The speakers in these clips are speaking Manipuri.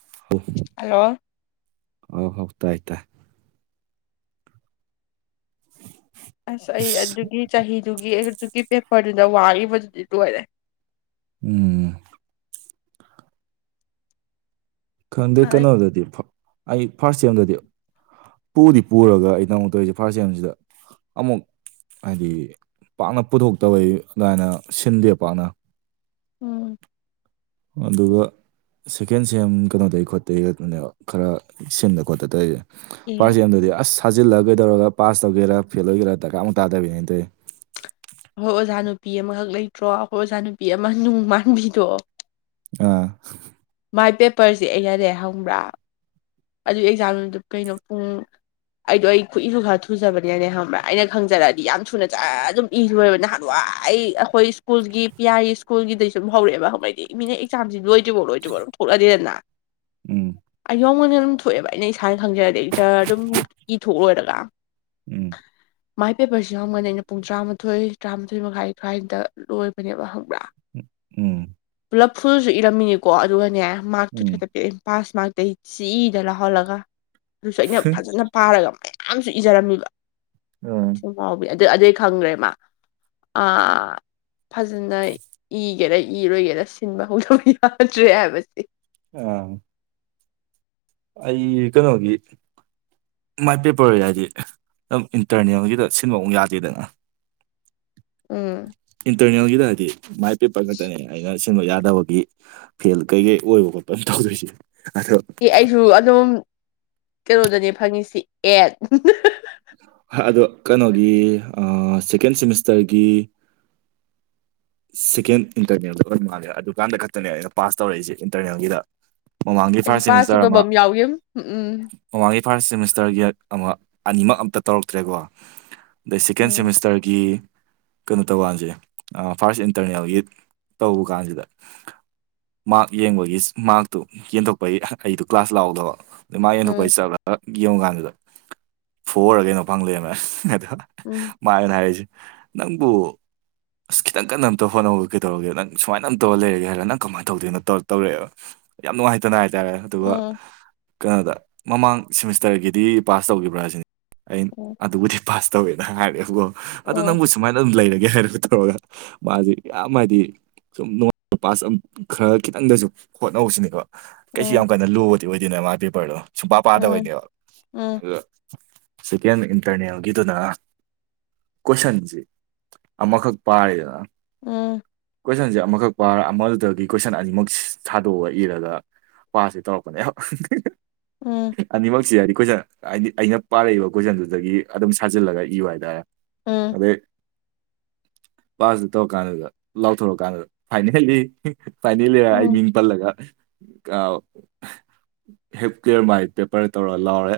[inaudible] ꯍꯜꯂꯣ ꯍꯥꯎ ꯍꯥꯎ ꯇꯥꯏ ꯇꯥꯏ ꯑꯁ ꯑꯩ ꯑꯗꯨꯒꯤ ꯆꯍꯤꯗꯨꯒꯤ ꯑꯗꯨꯒꯤ ꯄꯦꯄꯔꯗꯨꯗ ꯋꯥꯒꯤꯕꯗꯨꯗꯤ ꯂꯣꯏꯔꯦ ꯎꯝ ꯈꯪꯗꯦ ꯑꯩ ꯀꯩꯅꯣꯗꯗꯤ ꯐ ꯑꯩ ꯐꯥꯔꯁ ꯁꯦꯝꯗꯗꯤ ꯄꯨꯗꯤ ꯄꯨꯔꯒ ꯑꯩꯅ ꯃꯨꯛ ꯇꯧꯔꯤꯁꯦ ꯐꯥꯔꯁ ꯁꯦꯝꯁꯤꯗ ꯑꯃꯨꯛ ꯍꯥꯏꯗꯤ ꯄꯥꯛꯅ ꯄꯨꯊꯣꯛꯇꯕꯩ ꯑꯗꯨꯃꯥꯏꯅ ꯁꯤꯟꯗꯦ ꯄꯥꯛꯅ ꯎꯝ ꯑꯗꯨꯒ ꯁꯦꯀꯦꯟ ꯁꯦꯝ ꯀꯩꯅꯣꯗꯩꯩ ꯈꯣꯠꯇꯩ ꯈꯛꯇꯅꯦꯕ ꯈꯔ ꯁꯤꯟꯗ ꯈꯣꯠꯇ ꯇꯧꯏꯖꯦ ꯑꯩꯈꯣꯏ ꯐꯥꯔꯁ ꯁꯦꯝ ꯗꯗꯤ ꯑꯁ ꯊꯖꯤꯜꯂ ꯒꯩꯗꯧꯔꯒ ꯄꯥꯁ ꯇꯧꯒꯦꯔꯥ ꯐꯦꯜ ꯑꯣꯏꯒꯦꯔꯥ ꯗꯔꯀꯥ ꯑꯃꯨꯛ ꯇꯥꯕꯤꯅꯦ ꯑꯩ ꯇꯧꯏ ꯑꯩꯈꯣꯏ ꯑꯣꯖꯥ ꯅꯨꯄꯤ ꯑꯃꯈꯛ ꯂꯩꯇ꯭ꯔꯣ ꯑꯩꯈꯣꯏ ꯑꯣꯖꯥ ꯅꯨꯄꯤ ꯑꯃ ꯅꯨꯡ ꯃꯥꯟꯕꯤꯗꯣ ꯑꯥ ꯃꯥꯏ ꯄꯦꯄꯔꯁꯦ ꯑꯩꯅꯅꯦ ꯈꯪꯕ꯭ꯔꯥ ꯑꯗꯨ ꯑꯦꯛꯖꯥꯝꯗꯨ ꯀꯩꯅꯣ ꯄꯨꯡ ꯑꯩꯗꯣ ꯑꯩ ꯈꯨꯠꯏꯁꯨ ꯈꯔ ꯊꯨꯖꯕꯅꯦꯅ ꯈꯪꯕ꯭ꯔꯥ ꯑꯩꯅ ꯈꯪꯖꯔꯛꯑꯗꯤ ꯌꯥꯝ ꯊꯨꯅ ꯖꯔ ꯑꯗꯨꯝ ꯏꯔꯣꯂꯣꯏꯕ ꯅꯍꯥꯟꯋꯥꯏ ꯑꯩꯈꯣꯏ ꯁ꯭ꯀꯨꯜꯒꯤ ꯄꯤ ꯑꯥꯔꯤ ꯁ꯭ꯀꯨꯜꯒꯤꯗꯩ ꯁꯨ ꯑꯗꯨꯨꯝ ꯍꯧꯔꯛꯑꯦꯕ ꯑꯩꯗꯤ ꯃꯤꯅ ꯑꯦꯛꯖꯥꯝꯁꯤ ꯂꯣꯏ ꯂꯣꯏꯗ꯭ꯔꯤꯕꯣ ꯊꯣꯛꯂꯛꯑꯗꯅ ꯎꯝ [unintelligible] ꯊꯣꯛꯑꯦꯕ ꯑꯩꯅ ꯏꯁꯥꯅ ꯈꯪꯖꯔꯗꯤ ꯖꯔ ꯑꯗꯨꯝ ꯏꯊꯣꯛꯂꯣꯏꯔꯒ ꯎꯝ ꯃꯥꯏ ꯄꯦꯄꯔꯁꯤ ꯍꯪꯒꯅꯤ ꯑꯩꯅ ꯄꯨꯡ ꯇꯔꯥꯃꯥꯊꯣꯏ ꯇꯔꯥꯃꯥꯊꯣꯏ ꯃꯈꯥꯏ ꯁ꯭ꯋꯥꯏꯗ ꯂꯣꯏꯕꯅꯦꯕ ꯈꯪꯕ꯭ꯔꯥ ꯎꯝ ꯄꯨꯂꯞ ꯐꯨꯜꯁꯨ ꯏꯔꯝꯃꯤꯅꯤꯀꯣ ꯑꯗꯨꯒꯅꯦ ꯃꯥꯔ꯭ꯛ ꯊꯨꯠ ꯎꯝ ꯈꯛꯇ ꯄꯤꯔꯛꯏꯝ ꯄꯥꯁ ꯃꯥꯔ꯭ꯛꯇꯩ ꯆꯤ [unintelligible] ꯂꯥꯎꯍꯜꯂꯒ ꯑꯗꯨꯁꯨ ꯑꯩꯅ ꯐꯖꯅ ꯄꯥꯔꯒ ꯃꯌꯥꯝꯁꯨ ꯏꯖꯔꯝꯃꯤꯕ ꯑꯥ [unintelligible] ꯑꯗꯨ ꯑꯗꯨꯩ ꯈꯪꯒ꯭ꯔꯦ ꯃꯥ ꯑꯥ ꯐꯖꯅ ꯏꯒꯦꯔ ꯏꯔꯣꯏꯒꯦꯔꯥ ꯁꯤꯟꯕ ꯍꯧꯗꯕ ꯌꯥꯗ꯭ꯔꯦ ꯍꯥꯏꯕꯁꯦ [unintelligible] ꯑꯩ ꯀꯩꯅꯣꯒꯤ ꯃꯥꯏ ꯄꯦꯄꯔ [unintelligible] ꯑꯗꯨꯝ ꯏꯟꯇꯔꯅꯦꯜꯒꯤꯗ ꯁꯤꯟꯕ ꯑꯃꯨꯛ ꯌꯥꯗꯦꯗꯅ ꯎꯝ ꯏꯟꯇꯔꯅꯦꯜꯒꯤꯗ ꯍꯥꯏꯗꯤ ꯃꯥꯏ ꯄꯦꯄꯔ ꯈꯛꯇꯅꯦ ꯌꯥꯗꯕꯒꯤ ꯐꯦꯜ ꯀꯩꯀꯩ ꯑꯣꯏꯕ ꯈꯣꯠꯄꯅꯦ ꯇꯧꯗꯣꯏꯁꯦ ꯑꯗꯣ ꯁꯤ ꯑꯩꯁꯨ ꯑꯗꯨꯝ ꯀꯩꯅꯣꯗꯅꯦ ꯐꯪꯉꯤꯁꯤ ꯑꯦ ꯑꯗꯣ ꯀꯩꯅꯣꯒꯤ ꯁꯦꯀꯦꯟ ꯁꯦꯃꯤꯁꯇꯔꯒꯤ [inaudible] ꯁꯦꯀꯦꯟ ꯏꯟꯇꯔꯅꯦꯜꯗ ꯑꯣꯏ ꯃꯥꯜꯂꯦ ꯑꯗꯨꯀꯥꯟꯗ ꯈꯛꯇꯅꯦ ꯑꯩꯅ ꯄꯥꯁ ꯇꯧꯔꯛꯏꯁꯦ ꯏꯟꯇꯔꯅꯦꯜꯒꯤꯗ ꯃꯃꯥꯡꯒꯤ ꯑꯩꯁꯨ ꯐꯥꯔꯁ ꯄꯥꯁ ꯁꯦꯃꯤꯁꯇꯔ ꯇꯧꯗꯕ ꯑꯃ ꯌꯥꯎꯒꯤꯝ ꯎꯝ ꯃꯃꯥꯡꯒꯤ ꯐꯥꯔꯁ ꯁꯦꯃꯤꯁꯇꯔꯒꯤ ꯑꯃ ꯑꯅꯤꯃꯛ ꯑꯝꯇ ꯇꯧꯔꯛꯇ꯭ꯔꯦꯀꯣ ꯁꯦꯀꯦꯟ ꯎꯝ ꯁꯦꯃꯤꯁꯇꯔꯒꯤ ꯀꯩꯅꯣ ꯇꯧꯕ ꯀꯥꯟꯁꯦ ꯐꯥꯔꯁ ꯏꯟꯇꯔꯅꯦꯜꯒꯤ ꯇꯧꯕ ꯀꯥꯟꯁꯤꯗ ꯃꯥꯔꯛ ꯌꯦꯡꯕꯒꯤ ꯃꯥꯔꯛꯇꯨ ꯌꯦꯟꯊꯣꯛꯄꯒꯤ ꯑꯩꯗꯨ ꯀ꯭ꯂꯥꯁ ꯂꯥꯛꯎꯗꯕ ꯑꯗꯩ ꯃꯥꯒꯤ ꯌꯦꯟꯊꯣꯛꯄꯩ ꯎꯝ ꯆꯠꯂꯒ ꯌꯦꯡ ꯀꯥꯟꯗꯨꯗ ꯐꯔ ꯀꯩꯅꯣ ꯐꯪ ꯂꯩꯔꯝꯃꯦ ꯑꯗ ꯎꯝ [inaudible] ꯃꯥꯥꯏꯅ ꯍꯥꯏꯔꯤꯁꯦ ꯅꯪꯕꯨ ꯑꯁ ꯈꯤꯇꯪ ꯀꯟꯅ ꯑꯝꯇ ꯍꯣꯠꯅꯧ ꯀꯩꯗꯧꯔꯒꯦ ꯅꯪ ꯁꯨꯃꯥꯏꯅꯑꯝ ꯇꯧꯔ ꯂꯩꯔꯒꯦ ꯍꯥꯏꯔ ꯅꯪ ꯀꯃꯥꯏꯅ ꯇꯧꯗꯅ ꯇꯧ ꯇꯧꯔꯛꯑꯦ [unintelligible] [inaudible] ꯌꯥꯝ ꯅꯨꯡꯉꯥꯏꯇꯅ ꯍꯥꯏꯇꯥꯔꯦ ꯑꯗꯨꯒ ꯎꯝ ꯀꯩꯅꯣꯗ ꯃꯃꯥꯡ ꯁꯤꯃꯤꯁꯇꯔꯒꯤꯗꯤ ꯄꯥꯁ ꯇꯧꯈꯤꯕ꯭ꯔꯥ ꯁꯤꯅꯤ ꯑꯩꯅ ꯎꯝ ꯎꯝ ꯑꯗꯨꯕꯨꯗꯤ ꯄꯥꯁ ꯇꯧꯋꯦꯅ ꯍꯥꯏꯔꯛꯦꯕꯀꯣ ꯑꯗꯨ ꯎꯝ ꯅꯪꯕꯨ ꯁꯨꯃꯥꯏꯅ ꯑꯗꯨꯝ ꯂꯩꯔꯒꯦ ꯍꯥꯏꯔꯒ ꯇꯧꯔꯒ ꯃꯥꯁꯤ ꯌꯥꯝ ꯍꯥꯏꯗꯤ ꯁꯨꯝ ꯅꯨꯡꯉꯥꯏꯕ ꯄꯥꯁ ꯈꯔ ꯈꯤꯇꯪꯗꯁꯨ ꯍꯣꯠꯅꯍꯧꯁꯤꯅꯦꯕ ꯀꯩꯁꯨ ꯌꯥꯝ ꯀꯟꯅ ꯂꯨꯕꯗꯤ ꯑꯣꯏꯗꯦꯅ ꯃꯥꯒꯤ ꯄꯦꯄꯔꯗꯣ ꯁꯨꯡꯄꯥ ꯄꯥꯗꯕꯩꯅꯦꯕ ꯑꯗꯨ ꯁꯦꯀꯦꯟ ꯏꯟꯇꯔꯅꯦꯜꯒꯤꯗꯨꯅ ꯁꯟꯁꯤ ꯑꯃꯈꯛ ꯄꯥꯏꯔꯤꯗꯅ ꯎꯝ ꯀꯣꯏꯁꯟꯁꯦ ꯑꯃꯈꯛ ꯄꯥꯔ ꯑꯃꯗꯒꯤ ꯀꯣꯏꯁꯟ ꯑꯅꯤꯃꯛ ꯁꯥꯗꯣꯛꯑꯒ ꯏꯔꯒ ꯄꯥꯁꯁꯤ ꯇꯧꯔꯛꯄꯅꯦꯕ ꯎꯝ ꯑꯅꯤꯃꯛꯁꯤ ꯍꯥꯏꯗꯤ ꯀꯣꯏꯁꯟ ꯍꯥꯏꯗꯤ ꯑꯩꯅ ꯄꯥꯔꯛꯏꯕ ꯀꯣꯏꯁꯟꯗꯨꯗꯒꯤ ꯑꯗꯨꯝ ꯁꯥꯖꯤꯜꯂꯒ ꯏꯌꯨ ꯍꯥꯏꯇꯥꯔꯦ ꯎꯝ ꯄꯥꯁꯇ ꯇꯧꯔ ꯀꯥꯟꯗꯨꯗ ꯂꯥꯎꯊꯣꯔꯛꯀꯥꯟꯗꯨꯗ ꯐꯥꯏꯅꯦꯜꯂꯤ ꯐꯥꯏꯅꯦꯜꯂꯤ ꯍꯥꯏꯔ ꯑꯩ ꯃꯤꯡ ꯄꯜꯂꯒ ꯍꯦꯞ ꯀꯂꯤꯌꯥꯔ ꯃꯥꯥꯏ ꯄꯦꯄꯔ ꯇꯧꯔ ꯂꯥꯎꯔꯦ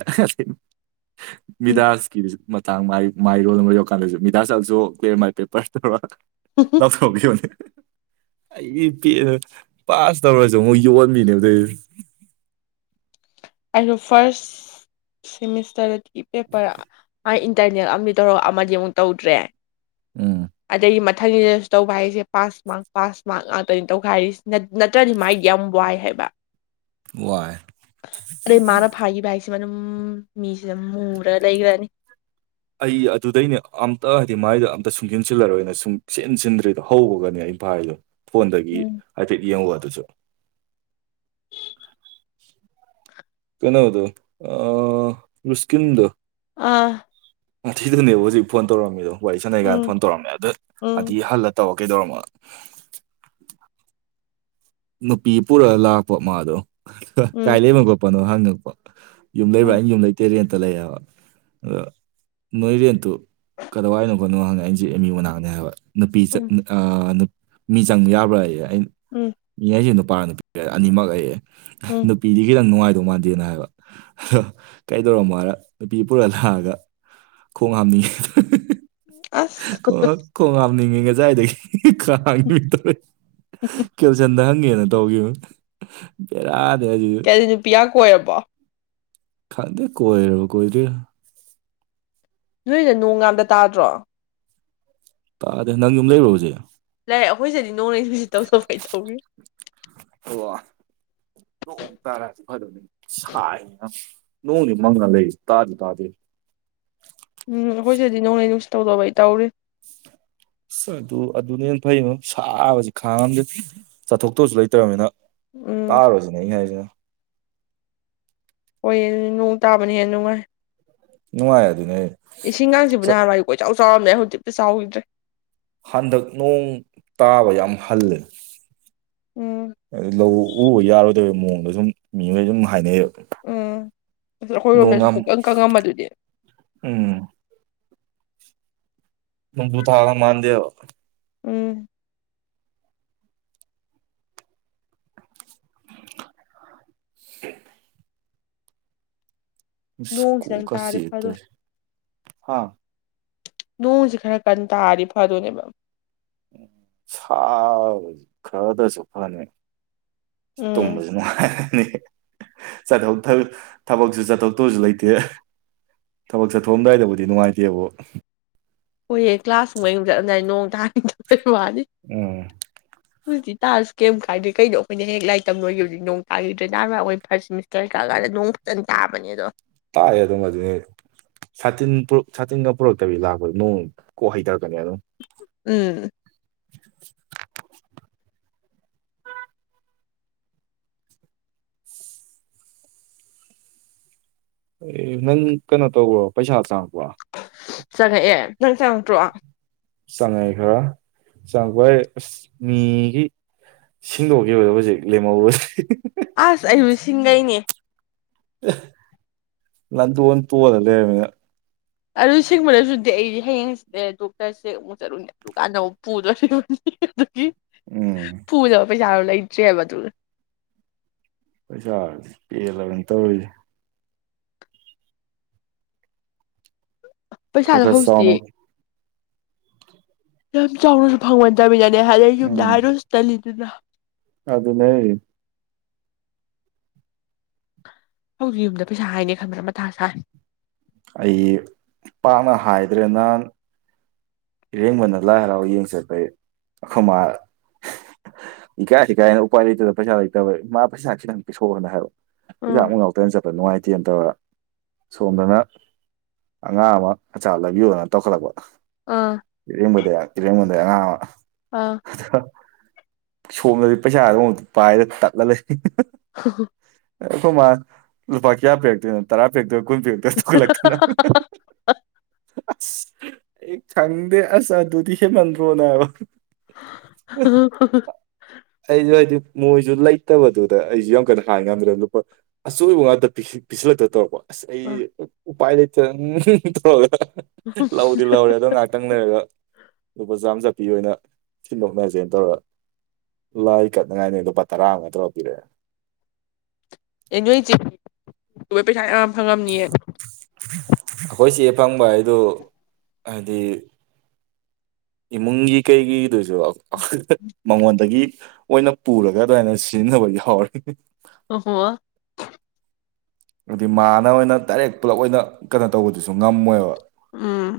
ꯕꯤꯗꯥꯥꯁꯀꯤꯅꯦ [inaudible] ꯥ ꯃꯥꯏ ꯃꯥꯏ ꯔꯣꯜ ꯑꯃ ꯌꯧꯔꯀꯥꯟꯗꯁꯨ ꯃꯤꯗꯥ ꯆꯠꯂꯁꯨ ꯀ꯭ꯂꯤꯌꯥꯔ ꯃꯥꯏ ꯄꯦꯄꯔ ꯇꯧꯔ [inaudible] ꯂꯧꯊꯣꯛꯄꯤꯌꯨꯅꯦ ꯑꯩꯒꯤ ꯄꯦꯅ ꯄꯥꯁ ꯇꯧꯔꯁꯨ ꯑꯃꯨꯛ ꯌꯣꯟꯕꯤꯅꯦꯕ ꯑꯗꯨꯏ ꯑꯩꯗꯣ ꯐꯥꯔꯁ ꯁꯦꯃꯤꯁꯇꯔꯒꯤ ꯄꯦꯄꯔꯔꯥ ꯃꯥ ꯏꯟꯇꯔꯅꯦꯜ ꯑꯃꯗꯤ ꯇꯧꯔꯒ ꯑꯃꯗꯤ ꯑꯃꯨꯛ ꯇꯧꯗ꯭ꯔꯦ ꯎꯝ ꯑꯗꯒꯤ ꯃꯊꯪꯒꯤꯗꯁꯨ ꯇꯧꯕ ꯍꯥꯏꯔꯤꯁꯦ ꯄꯥꯁ ꯃꯥꯔꯛ ꯄꯥꯁ ꯃꯥꯔꯛ ꯉꯥꯛꯇꯅꯤ ꯇꯧ ꯈꯥꯏꯔꯤꯁꯦ ꯅꯠꯇ꯭ꯔꯗꯤ ꯃꯥꯥꯏꯗꯤ ꯌꯥꯝ ꯋꯥꯏ ꯍꯥꯏꯕ ꯋꯥꯏ ꯑꯗꯩ ꯃꯥꯅ ꯐꯥꯒꯤꯈꯤꯕ ꯍꯥꯏꯁꯤꯃ ꯑꯗꯨꯝ ꯃꯤꯁꯤ ꯑꯗꯨ ꯃꯨꯔꯒ ꯂꯩꯈ꯭ꯔꯅꯤ ꯑꯩ ꯑꯗꯨꯗꯩꯅꯦ ꯑꯝꯇ ꯍꯥꯏꯗꯤ ꯃꯥꯏꯗ ꯑꯝꯇ ꯁꯨꯡꯁꯤꯟꯁꯤꯜꯂꯔꯣꯏꯅ ꯁꯨꯡꯁꯤꯟ ꯁꯤꯟꯗ꯭ꯔꯤꯗꯣ ꯍꯧꯕꯒꯅꯦ ꯑꯩ ꯐꯥꯔꯤꯗꯣ ꯐꯣꯟꯗꯒꯤ ꯎꯝ ꯍꯥꯏꯐꯦꯠ ꯌꯦꯡꯉꯨꯕ ꯑꯗꯨꯁꯨ ꯀꯩꯅꯣꯗꯨ ꯑꯥ ꯔꯁꯀꯤꯟꯗꯨ ꯑꯥ ꯗꯅꯦꯕ ꯍꯧꯖꯤꯛ ꯐꯣꯟ ꯇꯧꯔꯝꯃꯦꯗꯣ ꯋꯥꯔꯤ ꯁꯥꯟꯅꯩꯀꯥꯟꯗ ꯎꯝ ꯐꯣꯟ ꯇꯧꯔꯝꯃꯦ ꯑꯗ ꯎꯝ ꯑꯗꯨꯗꯤ ꯍꯜꯂ ꯇꯧ ꯀꯩꯗꯧꯔꯝꯃ [inaudible] ꯅꯨꯄꯤ ꯄꯨꯔꯒ ꯂꯥꯛꯄ ꯃꯥꯗꯣ ꯎꯝ ꯀꯥꯏ ꯂꯩꯕ ꯈꯣꯠꯄꯅꯣ ꯍꯪꯉꯛꯄ ꯌꯨꯝ ꯂꯩꯕ꯭ꯔꯥ ꯑ ꯑꯩ ꯌꯨꯝ ꯂꯩꯇꯦ ꯔꯦꯟꯇ ꯂꯩ ꯍꯥꯢꯕ ꯑꯗꯣ ꯅꯣꯏ ꯔꯦꯟꯠꯇꯨ ꯀꯗꯥꯋꯥꯏꯅꯣ ꯈꯣꯠꯅꯣ ꯍꯪꯉꯦ ꯑꯩꯁꯨ ꯑꯦꯝ ꯌꯨ ꯃꯅꯥꯛꯅꯦ ꯍꯥꯏꯕ ꯅꯨꯄꯤ ꯆꯠ ꯎꯝ ꯃꯤ ꯆꯪꯕ ꯌꯥꯕ꯭ꯔꯥꯌꯦ ꯑꯩꯅ ꯎꯝ ꯌꯥꯢꯌꯦ ꯅꯨꯄꯥ ꯅꯨꯄꯤ ꯑꯅꯤꯃꯛ ꯑꯩ ꯎꯝ ꯅꯨꯄꯤꯗꯤ ꯈꯤꯇꯪ ꯅꯨꯡꯉꯥꯏꯗꯧ ꯃꯥꯟꯗꯦꯅ ꯍꯥꯏꯕ ꯑꯗꯣ ꯀꯩꯗꯧꯔꯝꯃꯣ ꯍꯥꯢꯔ ꯅꯨꯄꯤ ꯄꯨꯔ ꯂꯥꯛꯑꯒ ꯈꯣꯡ ꯍꯥꯝꯅꯤꯡꯉꯦ ꯑꯁ ꯈꯣꯡ ꯍꯥꯝꯅꯤꯡꯉꯦ ꯉꯖꯥꯏꯗꯒꯤ ꯈꯥꯒꯅꯤꯕꯤꯠꯇꯔ [inaudible] ꯅꯍꯥꯟꯒꯩꯅ ꯇꯧꯈꯤꯕ ꯕꯦꯔꯥꯅꯦ ꯍꯧꯖꯤꯛ [inaudible] ꯑꯗꯨꯗꯤ ꯅꯨꯄꯤ ꯌꯥꯝ ꯀꯣꯏꯔꯕꯣ ꯈꯪꯗꯦ ꯀꯣꯏꯔꯕ ꯀꯣꯏꯗ꯭ꯔꯤꯔ ꯅꯣꯏꯅ ꯅꯣꯡ ꯀꯗ ꯇꯥꯗ꯭ꯔꯣ [inaudible] ꯇꯥꯗꯦ ꯅꯪ ꯌꯨꯝ ꯂꯩꯕ꯭ꯔꯣ ꯍꯧꯖꯤꯛ ꯂꯩ ꯑꯩꯈꯣꯏꯁꯤꯗꯗꯤ ꯅꯣꯡꯂꯩ ꯅꯨꯡꯁꯤꯠ ꯇꯧꯗꯅ ꯀꯩ ꯇꯧꯤ [inaudible] ꯑꯣ ꯅꯣꯡ ꯇꯥꯔꯛ ꯐꯗꯧꯅꯤ ꯁꯥꯏ ꯅꯣꯡꯗꯤ ꯃꯪꯉ ꯂꯩ ꯇꯥꯗꯤ ꯇꯥꯗꯦ ꯎꯝ ꯑꯩꯈꯣꯏꯁꯤꯗꯗꯤ ꯅꯣꯡꯂꯩ ꯅꯨꯡꯁꯤꯠ ꯇꯧꯗꯣꯢꯕꯩ ꯇꯧꯔꯤ ꯑꯗꯨ ꯑꯗꯨꯅ ꯍꯦꯟꯅ ꯐꯩꯉꯣ ꯁꯥꯕꯁꯤ ꯈꯥꯡꯉꯝꯗꯦ ꯆꯠꯊꯣꯛꯇꯧꯁꯨ ꯂꯩꯇ꯭ꯔꯅꯤꯅ ꯎꯝ ꯇꯥꯔꯣ ꯁꯤꯅꯦ ꯑꯩꯅ ꯍꯥꯏꯖꯤꯅ ꯍꯣꯏꯌꯦ ꯅꯣꯡ ꯇꯥꯕꯅ ꯍꯦꯟꯅ ꯅꯨꯡꯉꯥꯏ ꯅꯨꯡꯉꯥꯏ ꯑꯗꯨꯅꯦ ꯍꯥꯢꯁꯦ ꯏꯁꯤꯡꯒꯁꯤꯕꯨ ꯅꯍꯥꯟꯋꯥꯏꯗꯤ ꯀꯣꯏꯆꯥꯎ ꯆꯥꯎꯔꯝꯃꯦ ꯍꯧꯖꯤꯛꯇꯤ ꯆꯥꯎꯈꯤꯗ꯭ꯔꯦ ꯍꯟꯗꯛ ꯅꯣꯡ ꯇꯥꯕ ꯌꯥꯝ ꯍꯜꯂꯦ ꯎꯝ ꯂꯧ ꯎꯕ ꯌꯥꯔꯣꯏꯗꯣꯏꯕꯩ ꯃꯑꯣꯡꯗ ꯁꯨꯝ ꯃꯤꯉꯣꯏ ꯑꯗꯨꯝ ꯍꯥꯏꯅꯩꯌꯦꯕ ꯎꯝ ꯑꯁ ꯅꯣꯡ ꯑꯩꯈꯣꯏꯔꯣꯝꯗꯁꯨ ꯌꯥꯝ ꯄꯨꯀꯪ ꯀꯪꯉꯝꯕꯗꯨꯗꯤ ꯎꯝ ꯅꯣꯡꯖꯨ ꯊꯥꯒ ꯃꯥꯥꯟꯗꯦꯕ ꯎꯝ [inaudible] ꯑꯁ ꯅꯣꯡꯁꯤꯗꯪ ꯀꯣꯛꯀ ꯇꯥꯔꯗꯤ ꯆꯤꯛꯑꯦ ꯐꯗꯧꯅꯤ ꯇꯧꯔꯤꯁꯦ ꯍꯥ ꯅꯣꯡꯁꯦ ꯈꯔ ꯀꯟ ꯇꯥꯔꯗꯤ ꯐꯗꯣꯏꯅꯦꯕ ꯁꯥ ꯈꯔꯗꯁꯨ ꯐꯅꯤ ꯎꯝ ꯇꯨꯝꯕꯁꯤꯅꯥ ꯆꯠꯊꯣꯛ ꯊꯕꯛꯁꯨ ꯆꯠꯊꯣꯛ ꯇꯧꯁꯨ ꯂꯩꯇꯦ ꯊꯕꯛ ꯆꯠꯊꯣꯛꯑꯝꯗꯥꯏꯗꯕꯨꯗꯤ ꯅꯨꯡꯉꯥꯏꯇꯦꯕꯨ ꯍꯣꯏꯌꯦ ꯀ꯭ꯂꯥꯁ [unintelligible] ꯎꯝ [inaudible] ꯍꯧꯖꯤꯛꯇꯤ ꯇꯥꯔꯁꯨ ꯀꯩꯝ ꯀꯥꯏꯗꯦ ꯀꯩꯅꯣ ꯑꯩꯈꯣꯏꯅꯤ ꯍꯌꯦꯡ ꯂꯥꯏꯔꯤꯛ ꯇꯝ ꯂꯣꯏ [unintelligible] ꯀꯔꯤ ꯀꯥꯡ ꯍꯥꯏꯔꯦ ꯅꯣꯡ ꯐꯖꯅꯥ ꯇꯕꯅꯤꯗꯣ ꯇꯥꯏ ꯑꯗꯨꯝ ꯑꯗꯨꯅꯤ ꯁꯥꯇꯤꯟ ꯄꯨꯔꯛ ꯁꯥꯇꯤꯟꯒ ꯄꯨꯔꯛꯇꯕꯤ ꯂꯥꯛꯄꯗꯨ ꯅꯣꯡ ꯀꯣꯛ ꯍꯩꯗꯔꯛꯀꯅꯤ ꯑꯗꯨꯝ ꯎꯝ [inaudible] ꯑꯦ ꯅꯪ ꯀꯩꯅꯣ ꯇꯧꯕ꯭ꯔꯣ ꯄꯩꯁꯥ ꯆꯪꯉꯛꯄ꯭ꯔꯣ ꯆꯪꯉꯛꯑꯦ ꯅꯪ ꯆꯪꯉꯛꯇ꯭ꯔꯣ ꯆꯪꯉꯛꯑꯦ ꯈꯔ ꯆꯪꯉꯛꯄꯥꯏ ꯑꯁ ꯃꯤꯒꯤ ꯁꯤꯡꯗꯣꯛꯈꯤꯕꯗꯣ ꯍꯧꯖꯤꯛ ꯂꯦꯝꯍꯧꯕꯁꯦ ꯑꯁ ꯑꯩꯁꯨ ꯁꯤꯡꯒꯩꯅꯦ ꯑꯥ ꯂꯟꯗꯣꯟ ꯇꯣꯟꯂꯥ ꯂꯩꯔꯝꯃꯦ ꯑꯗꯨ ꯁꯤꯡꯕꯔ ꯑꯗꯨꯗꯤ ꯑꯩ ꯍꯌꯦꯡ ꯍꯪꯆꯤꯠ ꯂꯩꯔꯒꯥ ꯗꯣꯛꯇꯔ ꯆꯦꯛ ꯑꯃꯨꯛ ꯆꯠꯂꯨꯅꯦ ꯗꯨꯀꯥꯟꯗ ꯐꯧ ꯄꯨ ꯎꯝ [unintelligible] ꯄꯨꯅꯕꯥ ꯄꯩꯁꯥ ꯗꯣ ꯂꯩꯇꯔꯤ ꯍꯥꯏꯕꯥ ꯗꯨ ꯄꯩꯁꯥꯁꯦ ꯄꯦꯜꯂꯕꯅꯤ ꯇꯧꯔꯤꯁꯦ ꯈꯔ ꯄꯩꯁꯥꯗꯣ ꯈꯔ ꯍꯧꯖꯤꯛꯇꯤ ꯆꯥꯎꯅ ꯌꯥꯝ ꯆꯥꯎꯅꯁꯨ ꯐꯪꯃꯟꯗꯕꯩꯅꯦ ꯍꯥꯏꯔꯛ ꯏꯁꯦ ꯌꯨꯝꯗ ꯎꯝ ꯍꯥꯏꯔꯨ ꯔꯁꯨ ꯇꯜꯂꯤꯗꯅ ꯑꯗꯨꯅꯦ ꯍꯥꯏꯁꯦ ꯍꯧꯖꯤꯛ ꯌꯨꯝꯗ ꯄꯩꯁꯥ ꯍꯥꯏꯅꯤ ꯈꯟꯕꯅ ꯃꯊꯥ ꯁꯥꯏ ꯑꯩꯗꯤ ꯄꯥꯛꯅ ꯍꯥꯏꯗ꯭ꯔꯦ ꯅ ꯏꯔꯦꯡꯕꯅ ꯂꯥꯏ ꯍꯔꯥꯎ ꯌꯦꯡ ꯆꯠꯄꯩ ꯑꯩꯈꯣꯏ ꯃꯥ ꯏꯀꯥꯏ ꯀꯥꯏꯅ ꯎꯄꯥꯏ ꯂꯩꯇꯕꯩ ꯄꯩꯁꯥ ꯂꯩꯇꯕꯩ ꯏꯃꯥ ꯄꯩꯁꯥ ꯈꯤꯇꯪ ꯄꯤꯊꯣꯛꯑꯣ ꯍꯥꯏꯔꯛ ꯄꯩꯁꯥ ꯎꯝ ꯑꯃꯐꯧ ꯌꯧꯗꯕꯥ ꯆꯠꯄꯗꯣ ꯅꯨꯡꯉꯥꯏꯇ ꯇꯦꯟ ꯇꯧꯔ ꯁꯣꯝꯗꯅ ꯑꯉꯥꯡ ꯑꯃ ꯑꯆꯥꯔ ꯂꯩꯕꯤꯌꯣꯅ ꯇꯧꯈꯠꯂꯛꯄ ꯑꯥ ꯏꯔꯦꯡꯕꯗ ꯏꯔꯦꯡꯕꯝꯗꯩꯩ ꯑꯉꯥꯡ ꯑꯃ ꯑꯥ ꯁꯣꯝꯗꯗꯤ ꯄꯩꯁꯥ ꯑꯃꯐꯧ ꯄꯥꯏꯗꯅ ꯇꯠꯂ ꯂꯩ ꯍꯣ ꯍꯣ ꯑꯩꯈꯣꯏ ꯃꯅꯥ ꯂꯨꯄꯥ ꯀꯌꯥ ꯄꯤꯔꯛꯇꯣꯏꯅꯣ ꯇꯔꯥ ꯄꯤꯔꯛꯇꯣꯏꯔ ꯀꯨꯟ ꯄꯤꯔꯛꯇꯣꯏꯔ ꯇꯧꯈꯠꯂꯛꯇꯅ ꯑꯁ ꯑꯩ ꯈꯪꯗꯦ ꯑꯁ ꯑꯗꯨꯗꯤ ꯍꯦꯟꯃꯟꯗ꯭ꯔꯣꯅ ꯍꯥꯏꯕ ꯑꯩꯁꯨ ꯍꯥꯏꯗꯤ ꯃꯣꯏꯁꯨ ꯂꯩꯇꯕꯗꯨꯗ ꯑꯩꯁꯨ ꯌꯥꯝ ꯀꯟꯅ ꯍꯥꯏ ꯉꯝꯗ꯭ꯔꯕ ꯂꯨꯄꯥ ꯑꯆꯣꯏꯕ ꯉꯥꯛꯇ ꯄꯁꯤꯜꯂꯛꯇ ꯇꯧꯔꯛꯄ ꯑꯁ ꯑꯩ ꯎꯄꯥꯏ ꯂꯩꯇꯗꯅꯥ ꯎꯝ ꯇꯧꯔꯥ ꯂꯧꯗꯤ ꯂꯧꯔꯦ ꯑꯗꯣ ꯉꯥꯏꯍꯥꯛꯇꯪ ꯂꯩꯔꯒ ꯂꯨꯄꯥ ꯆꯥꯝꯃ ꯆꯞꯄꯤ ꯑꯣꯏꯅ ꯁꯤꯟꯗꯣꯛꯅꯔꯁꯦꯅ ꯇꯧꯔꯒ ꯂꯥꯏ ꯀꯠꯅꯤꯉꯥꯏꯅꯦꯅ ꯂꯨꯄꯥ ꯇꯔꯥ ꯑꯃ ꯇꯧꯔ꯭ ꯄꯤꯔꯛꯑꯦ ꯑꯦ ꯅꯣꯏ ꯆꯦ ꯄꯩꯁꯥ ꯌꯥꯝ ꯐꯪꯉꯝꯅꯤꯌꯦ ꯑꯩꯈꯣꯏ ꯆꯦ ꯐꯪꯕ ꯍꯥꯏꯗꯨ ꯍꯥꯏꯗꯤ ꯏꯃꯨꯡꯒꯤ ꯀꯩꯒꯤꯗꯨꯁꯨ ꯃꯉꯣꯟꯗꯒꯤ ꯃꯣꯏꯅ ꯄꯨꯔꯒ ꯑꯗꯨꯃꯥꯏꯅ ꯁꯤꯖꯤꯟꯅꯕ ꯌꯥꯎꯔꯦ ꯑꯣ ꯍꯣ ꯑꯗꯨꯗꯩꯩ ꯃꯥꯅ ꯑꯣꯏꯅ ꯗꯥꯏꯔꯦꯛ ꯄꯨꯜꯂꯞ ꯑꯣꯏꯅ ꯀꯩꯅꯣ ꯇꯧꯕꯗꯨꯁꯨ ꯉꯝꯃꯣꯏꯕ ꯎꯝ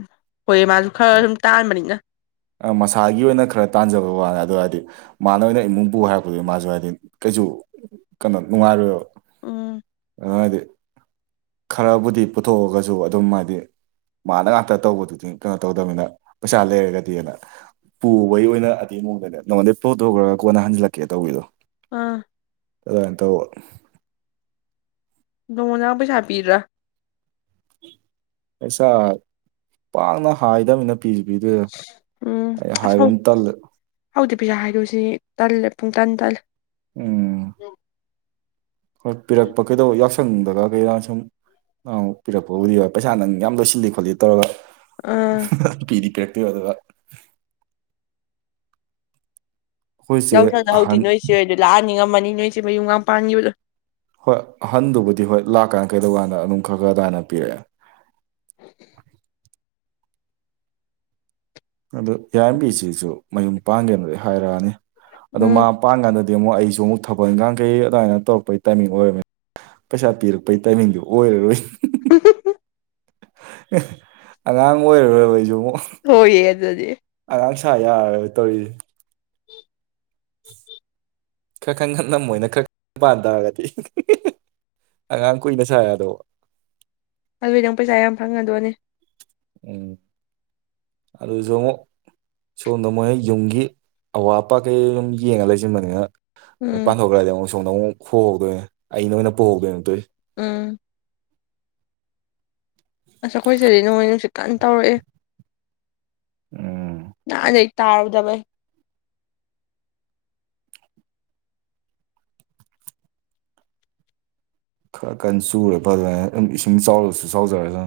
ꯍꯣꯏ ꯃꯥꯁꯨ ꯈꯔ ꯁꯨꯝ ꯇꯥꯥꯟꯕꯅꯤꯅ ꯃꯁꯥꯒꯤ ꯑꯣꯏꯅ ꯈꯔ ꯇꯥꯟꯖꯕ ꯋꯥꯅꯤ ꯑꯗꯨ ꯍꯥꯏꯗꯤ ꯃꯥꯅ ꯑꯣꯏꯅ ꯏꯃꯨꯡ ꯄꯨ ꯍꯥꯏꯔꯛꯄꯗꯨ ꯃꯥꯁꯨ ꯍꯥꯏꯗꯤ ꯀꯩꯁꯨ ꯀꯩꯅꯣ ꯅꯨꯡꯉꯥꯏꯔꯣꯏꯕ ꯎꯝ ꯑꯗꯨꯗꯤ ꯈꯔꯕꯨꯗꯤ ꯄꯨꯊꯣꯛꯑꯒꯁꯨ ꯑꯗꯨꯝ ꯍꯥꯏꯗꯤ ꯃꯥꯅ ꯉꯥꯛꯇ ꯇꯧꯕꯗꯨꯗꯤ ꯀꯩꯅꯣ ꯇꯧꯗꯅꯤꯅ ꯄꯩꯁꯥ ꯂꯩꯔꯒꯗꯤ ꯄꯨꯕꯒꯤ ꯑꯣꯏꯅ ꯑꯇꯦꯛꯃꯨꯗꯅꯦ ꯅꯉꯣꯟꯗꯩ ꯄꯨ ꯊꯣꯛꯈ꯭ꯔꯣ ꯀꯣꯟꯅ ꯍꯟꯖꯤꯜꯂꯛꯀꯦ ꯇꯧꯕꯤꯗꯣ ꯑꯥ ꯑꯗꯨꯃꯥꯏꯅ ꯇꯧꯕ ꯅꯪꯉꯣꯟꯗ ꯄꯩꯁꯥ ꯄꯤꯗ꯭ꯔꯥ ꯄꯩꯁꯥ ꯄꯥꯛꯅ ꯍꯥꯏꯗꯕꯅꯦ ꯄꯤꯁꯨ ꯄꯤꯗꯣꯏꯅꯦ ꯑꯩ ꯍꯥꯏꯕ ꯌꯥꯝ ꯇꯜꯂꯦ ꯍꯧꯗꯩꯩ ꯄꯩꯁꯥ ꯍꯥꯏꯗꯣꯏꯁꯤ ꯇꯜꯂꯦ ꯄꯨꯡ ꯇꯟ ꯇꯜꯂꯦ ꯎꯝ ꯍꯣꯏ ꯄꯤꯔꯛꯄ ꯀꯩꯗꯧꯕ ꯌꯥꯎꯁ ꯁꯪꯗꯒ ꯀꯩꯔꯥ ꯁꯨꯝ ꯄꯤꯔꯛꯄꯕꯨꯗꯤ ꯌꯧꯏ ꯄꯩꯁꯥ ꯅꯪ ꯌꯥꯝ ꯂꯣꯏꯁꯤꯜꯂꯤ ꯈꯣꯠꯂꯤ ꯇꯧꯔꯒ ꯑꯥ ꯄꯤꯗꯤ ꯄꯤꯔꯛꯇꯣꯏꯕ ꯑꯗꯨꯒ ꯑꯩꯈꯣꯏ ꯆꯦ ꯌꯥꯎꯁꯪ ꯍꯧꯔꯗꯤ ꯑꯍꯟ ꯅꯣꯏ ꯆꯦ ꯍꯣꯏꯗꯨ ꯂꯥꯛꯍꯟꯅꯤꯡꯉꯝꯃꯅꯤ ꯅꯣꯏ ꯁꯦ ꯃꯌꯨꯝꯒ ꯄꯥꯟꯈꯤꯕꯗꯣ ꯍꯣꯏ ꯑꯍꯟꯗꯨꯕꯨꯗꯤ ꯍꯣꯏ ꯂꯥꯛꯀꯥꯟꯗ ꯀꯩꯗꯧ ꯀꯥꯟꯗ ꯑꯗꯨꯝ ꯈꯔ ꯈꯔ ꯑꯗꯥꯏꯅ ꯄꯤꯔꯛꯑꯦ ꯑꯗꯨ ꯏꯦꯝꯕꯤꯁꯤꯁꯨ ꯃꯌꯨꯝ ꯄꯥꯡꯒꯦꯅꯗꯤ ꯍꯥꯏꯔꯛꯑꯅꯤ ꯑꯗꯣ ꯃꯥ ꯎꯝ ꯃꯄꯥꯟ ꯀꯥꯟꯗꯗꯤ ꯏꯉꯣ ꯑꯩꯁꯨ ꯑꯃꯨꯛ ꯊꯕꯛ ꯏꯟꯈꯥꯡꯈꯩ ꯑꯗꯨꯃꯥꯏꯅ ꯇꯧꯔꯛꯄꯒꯤ ꯇꯥꯏꯃꯤꯡ ꯑꯣꯏꯔꯝꯅꯤ ꯄꯩꯁꯥ ꯄꯤꯔꯛꯄꯒꯤ ꯇꯥꯏꯃꯤꯡꯗꯨ ꯑꯣꯏꯔꯔꯣꯏ ꯎ [unintelligible] ꯑꯉꯥꯡ ꯑꯣꯏꯔꯨꯔꯣꯏꯕ ꯑꯩꯁꯨ ꯑꯃꯨꯛ ꯂꯣꯏꯔꯦ ꯑꯗꯨꯗꯤ ꯑꯉꯥꯡ ꯁꯥ ꯌꯥꯔꯔꯣꯏ ꯇꯧꯔꯤꯁꯤ ꯎ [inaudible] ꯈꯔ ꯈꯪ ꯅꯝꯃꯣꯏꯅ ꯈꯔ ꯄꯥꯟ ꯇꯥꯔꯒꯗꯤ ꯑꯉꯥꯡ ꯀꯨꯏꯅ ꯁꯥ ꯌꯥꯗꯧꯕ ꯑꯗꯨꯏ ꯅꯪ ꯄꯩꯁꯥ ꯌꯥꯝ ꯐꯪꯉꯗꯣꯏꯅꯦ ꯎꯝ ꯑꯗꯨꯁꯨ ꯉꯣ ꯁꯣꯝꯗ ꯃꯣꯏꯅ ꯌꯨꯝꯒꯤ ꯑꯋꯥꯠ ꯑꯄꯥ ꯀꯩ ꯑꯗꯨꯨꯝ ꯌꯦꯡꯉ ꯂꯩꯁꯤꯟꯕꯅꯤꯅ ꯃꯣꯏ ꯎꯝ ꯄꯥꯟꯊꯣꯛꯈ꯭ꯔꯗꯤ ꯁꯣꯝꯗ ꯑꯃꯨꯛ ꯍꯣꯍꯧꯗꯣꯏꯅꯦ ꯑꯩꯅꯣꯏ ꯑꯣꯏꯅ ꯄꯨꯍꯧꯗꯣꯏꯛꯇꯣꯏ ꯎꯝ ꯑꯁ ꯑꯩꯈꯣꯏꯁꯤꯗꯗꯤ ꯅꯣꯡꯂꯩ ꯅꯨꯡꯁꯤꯠ ꯀꯟꯅ ꯇꯧꯔꯛꯑꯦ ꯎꯝ ꯅꯍꯥꯟꯗꯩ ꯇꯥꯔꯨꯗꯕꯩ ꯈꯔ ꯀꯟ ꯆꯨꯔ ꯐꯗꯣꯏꯅꯦ ꯑꯗꯨꯝ ꯏꯁꯤꯡ ꯆꯥꯎꯔꯁꯨ ꯆꯥꯎꯖꯔꯁꯅꯣ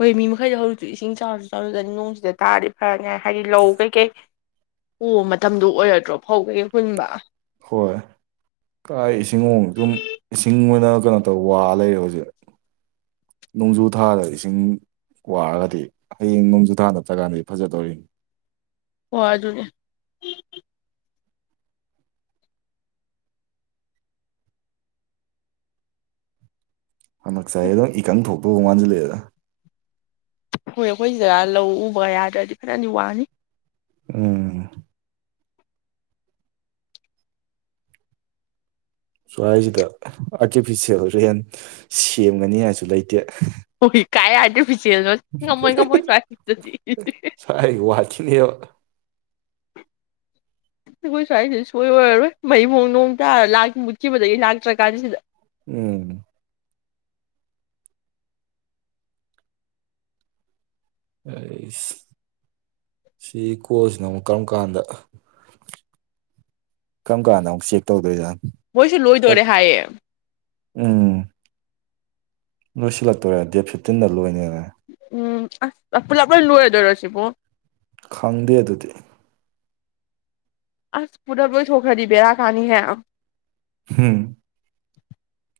ꯍꯣꯏ ꯃꯤ ꯃꯈꯩꯗ ꯍꯧꯖꯤꯛꯁꯨ ꯏꯁꯤꯡ ꯆꯥꯎꯔꯁꯨ ꯆꯥꯎꯔꯗ ꯅꯣꯡꯁꯤꯗ ꯇꯥꯔꯗꯤ ꯐꯔꯅꯤꯉꯥꯏ ꯍꯥꯏꯗꯤ ꯂꯧ ꯀꯩꯀꯩ ꯎ ꯃꯇꯝꯗꯨ ꯑꯣꯏꯔꯗ꯭ꯔꯣ ꯐꯧ ꯀꯩꯀꯩ ꯍꯨꯟꯕ ꯍꯣꯏ ꯀꯥꯏ ꯏꯁꯤꯡꯑꯣ ꯁꯨꯝ ꯏꯁꯤꯡ ꯑꯣꯏꯅ ꯀꯩꯅꯣ ꯇꯧ ꯋꯥ ꯂꯩꯔꯦ ꯍꯧꯖꯤꯛ ꯅꯣꯡꯖꯨ ꯊꯥꯗ ꯏꯁꯤꯡ ꯋꯥꯔꯒꯗꯤ ꯍꯌꯦꯡ ꯅꯣꯡꯖꯨ ꯊꯥꯗ [unintelligible] ꯐꯖꯗꯧꯔꯤꯅꯤ ꯍꯣ ꯑꯗꯨꯅꯦ ꯍꯟꯗꯛ ꯆꯍꯤ ꯑꯗꯨꯝ ꯏꯀꯪ ꯊꯣꯛꯇꯧꯕ ꯃꯥꯟꯁꯤꯜ ꯂꯛꯑꯦꯗ ꯍꯣꯏ ꯑꯩꯈꯣꯏ ꯁꯤꯗ ꯂꯧ ꯎꯕ ꯌꯥꯗ꯭ꯔꯗꯤ ꯈꯔꯗꯤ ꯋꯥꯅꯤ ꯎꯝ ꯁ꯭ꯋꯥꯏꯁꯤꯗ ꯑꯥꯔꯇꯤꯐꯤꯁꯦꯜ ꯔꯦꯟ ꯁꯦꯝꯒꯅꯤ ꯍꯥꯏꯁꯨ ꯂꯩꯇꯦ ꯍꯣꯏ ꯀꯥꯏ ꯑꯔꯇꯤꯐꯤꯁꯦꯜ ꯅꯣ ꯉꯃꯣꯏ ꯀꯃꯣꯏ ꯁ꯭ꯋꯥꯏꯁꯤꯗꯗꯤ [inaudible] ꯁ꯭ꯋꯥꯏ ꯋꯥꯠꯈꯤꯅꯦꯕ ꯑꯩꯈꯣꯏ ꯁ꯭ꯋꯥꯏꯁꯤ ꯁꯨꯛꯑꯣꯏ ꯑꯣꯏꯔꯔꯣꯏ ꯃꯩꯕꯣ ꯅꯣꯡ ꯇꯥꯔ ꯂꯥꯛꯈꯤ ꯃꯨꯠꯈꯤꯕꯗꯩꯩ ꯂꯥꯛꯇ꯭ꯔꯀꯥꯟ ꯁꯤꯗ ꯎꯝ ꯑꯩꯁ ꯁꯤ ꯀꯣꯜꯁꯤꯅ ꯑꯃꯨꯛ ꯀꯔꯝ ꯀꯥꯟꯗ ꯀꯔꯝ ꯀꯥꯟꯗ ꯑꯃꯨꯛ ꯆꯦꯛ ꯇꯧꯗꯣꯏ ꯖꯠꯅꯣ ꯃꯣꯏꯁꯦ ꯂꯣꯏꯗꯣꯔꯦ ꯍꯥꯏꯌꯦ ꯎꯝ ꯂꯣꯏ ꯁꯤꯜꯂꯛꯇꯣꯔꯦ ꯗꯦꯠ ꯐꯤꯞꯇꯤꯟꯗ ꯂꯣꯏꯅꯦ ꯎꯝ ꯑꯁ ꯄꯨꯂꯞ ꯂꯣꯏ ꯂꯣꯏꯔꯗꯣꯏꯔꯣ ꯁꯤꯕꯨ ꯈꯪꯗꯦ ꯑꯗꯨꯗꯤ ꯑꯁ ꯄꯨꯂꯞ ꯂꯣꯏꯊꯣꯛꯈ꯭ꯔꯗꯤ ꯕꯦꯔꯥ ꯀꯥꯅꯤꯍꯦ ꯍꯝ